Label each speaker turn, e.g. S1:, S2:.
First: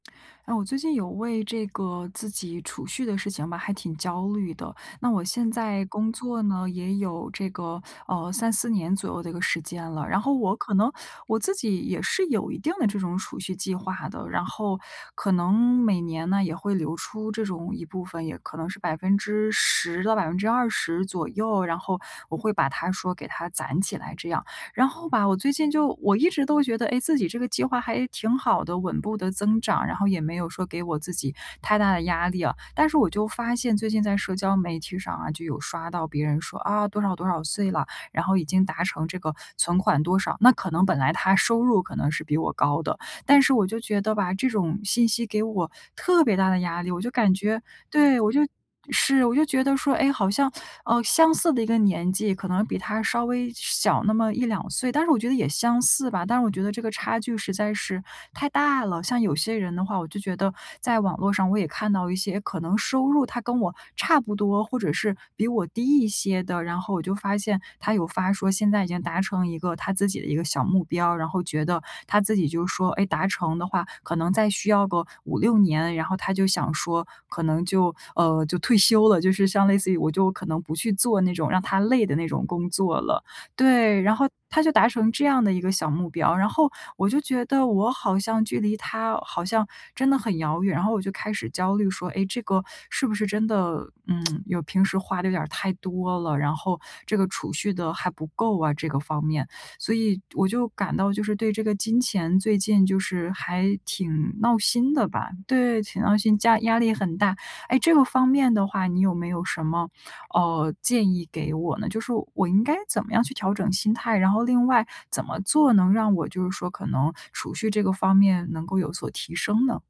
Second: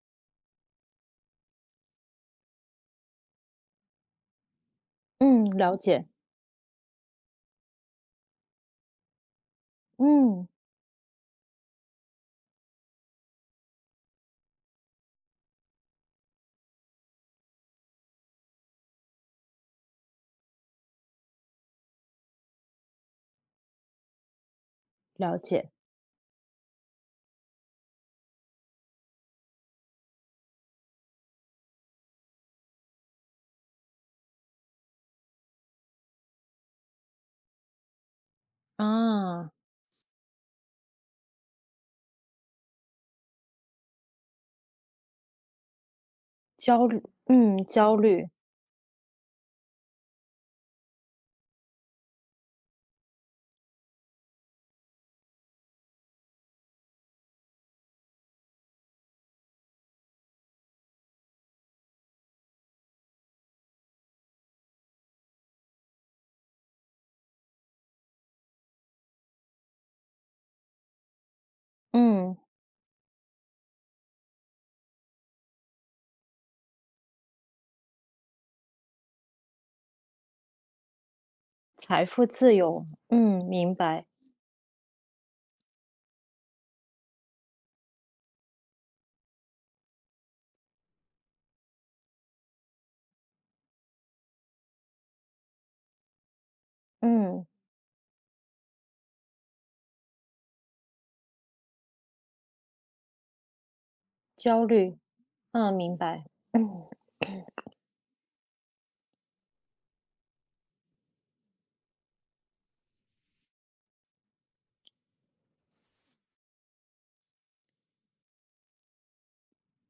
S1: 嗯，我最近有为这个自己储蓄的事情吧，还挺焦虑的。那我
S2: 嗯，
S1: 现
S2: 了
S1: 在
S2: 解。
S1: 工作呢，也有这个，呃，3-4年左右的一个时间了。然后
S2: 嗯。
S1: 我可能我自己也是有一定的这种储蓄计划的。然后可能每年呢，也会留出这种一部分，也可能是10%到20%左右。然后我会把它说，给它攒起来这样。然后吧，我
S2: 了
S1: 最近
S2: 解。
S1: 就我一直都觉得，哎，自己这个计划还挺好的，稳步地增长，然后也没有说给我自己太大的压力啊。但是我就发现，最近在社交媒体上啊，就有刷到别人说：“啊，多少多少岁了，然后已经达成这个
S2: 啊。
S1: 存款多少“。那可能本来他收入可能是比我高的，但是我就觉得吧，这种信息给我特别大的压
S2: 焦
S1: 力。我
S2: 虑，
S1: 就感觉
S2: 嗯，焦
S1: 对，
S2: 虑。
S1: 我就是，我就觉得说，哎，好像，呃，相似的一个年纪，可能比他稍微小那么1-2岁，但是我觉得也相似吧，但是我觉得这个差距实在是太大了。像有些人的话，我就觉得在网络上我也看到一些，可能收入他跟我差不多，或者是比我低一些的，然后我就发现他有发说，现在已经达成一个他自己的一个小目标。然后觉得他自
S2: 嗯。
S1: 己就说：“哎，达成的话，可能再需要个5-6年”，然后他就想说，可能就呃，就退休了，就是像类似于我就可能不去做那种让他
S2: 财
S1: 累的那
S2: 富
S1: 种
S2: 自
S1: 工
S2: 由，
S1: 作了。
S2: 嗯，明
S1: 对，
S2: 白。
S1: 然后他就达成这样的一个小目标。然后我就觉得，我好像距离他好像真的很遥远。然后我就开始焦虑说，哎，这个是不是真的，嗯，有平时花得有点儿太多了，然后这个
S2: 嗯。
S1: 储蓄得还不够啊，这个方面。所以我就感到就是，对这个金钱，最近就是还挺闹
S2: 焦
S1: 心
S2: 虑，
S1: 的吧。
S2: 嗯，
S1: 对，
S2: 明
S1: 挺闹
S2: 白。
S1: 心，家压
S2: 嗯。
S1: 力很大。哎，这个方面的话，你有没有什么，呃，建议给我呢？就是我应该怎么样去调整心态，然后另外怎么做能让我就是说，可能储蓄这个方面能够有所提升呢？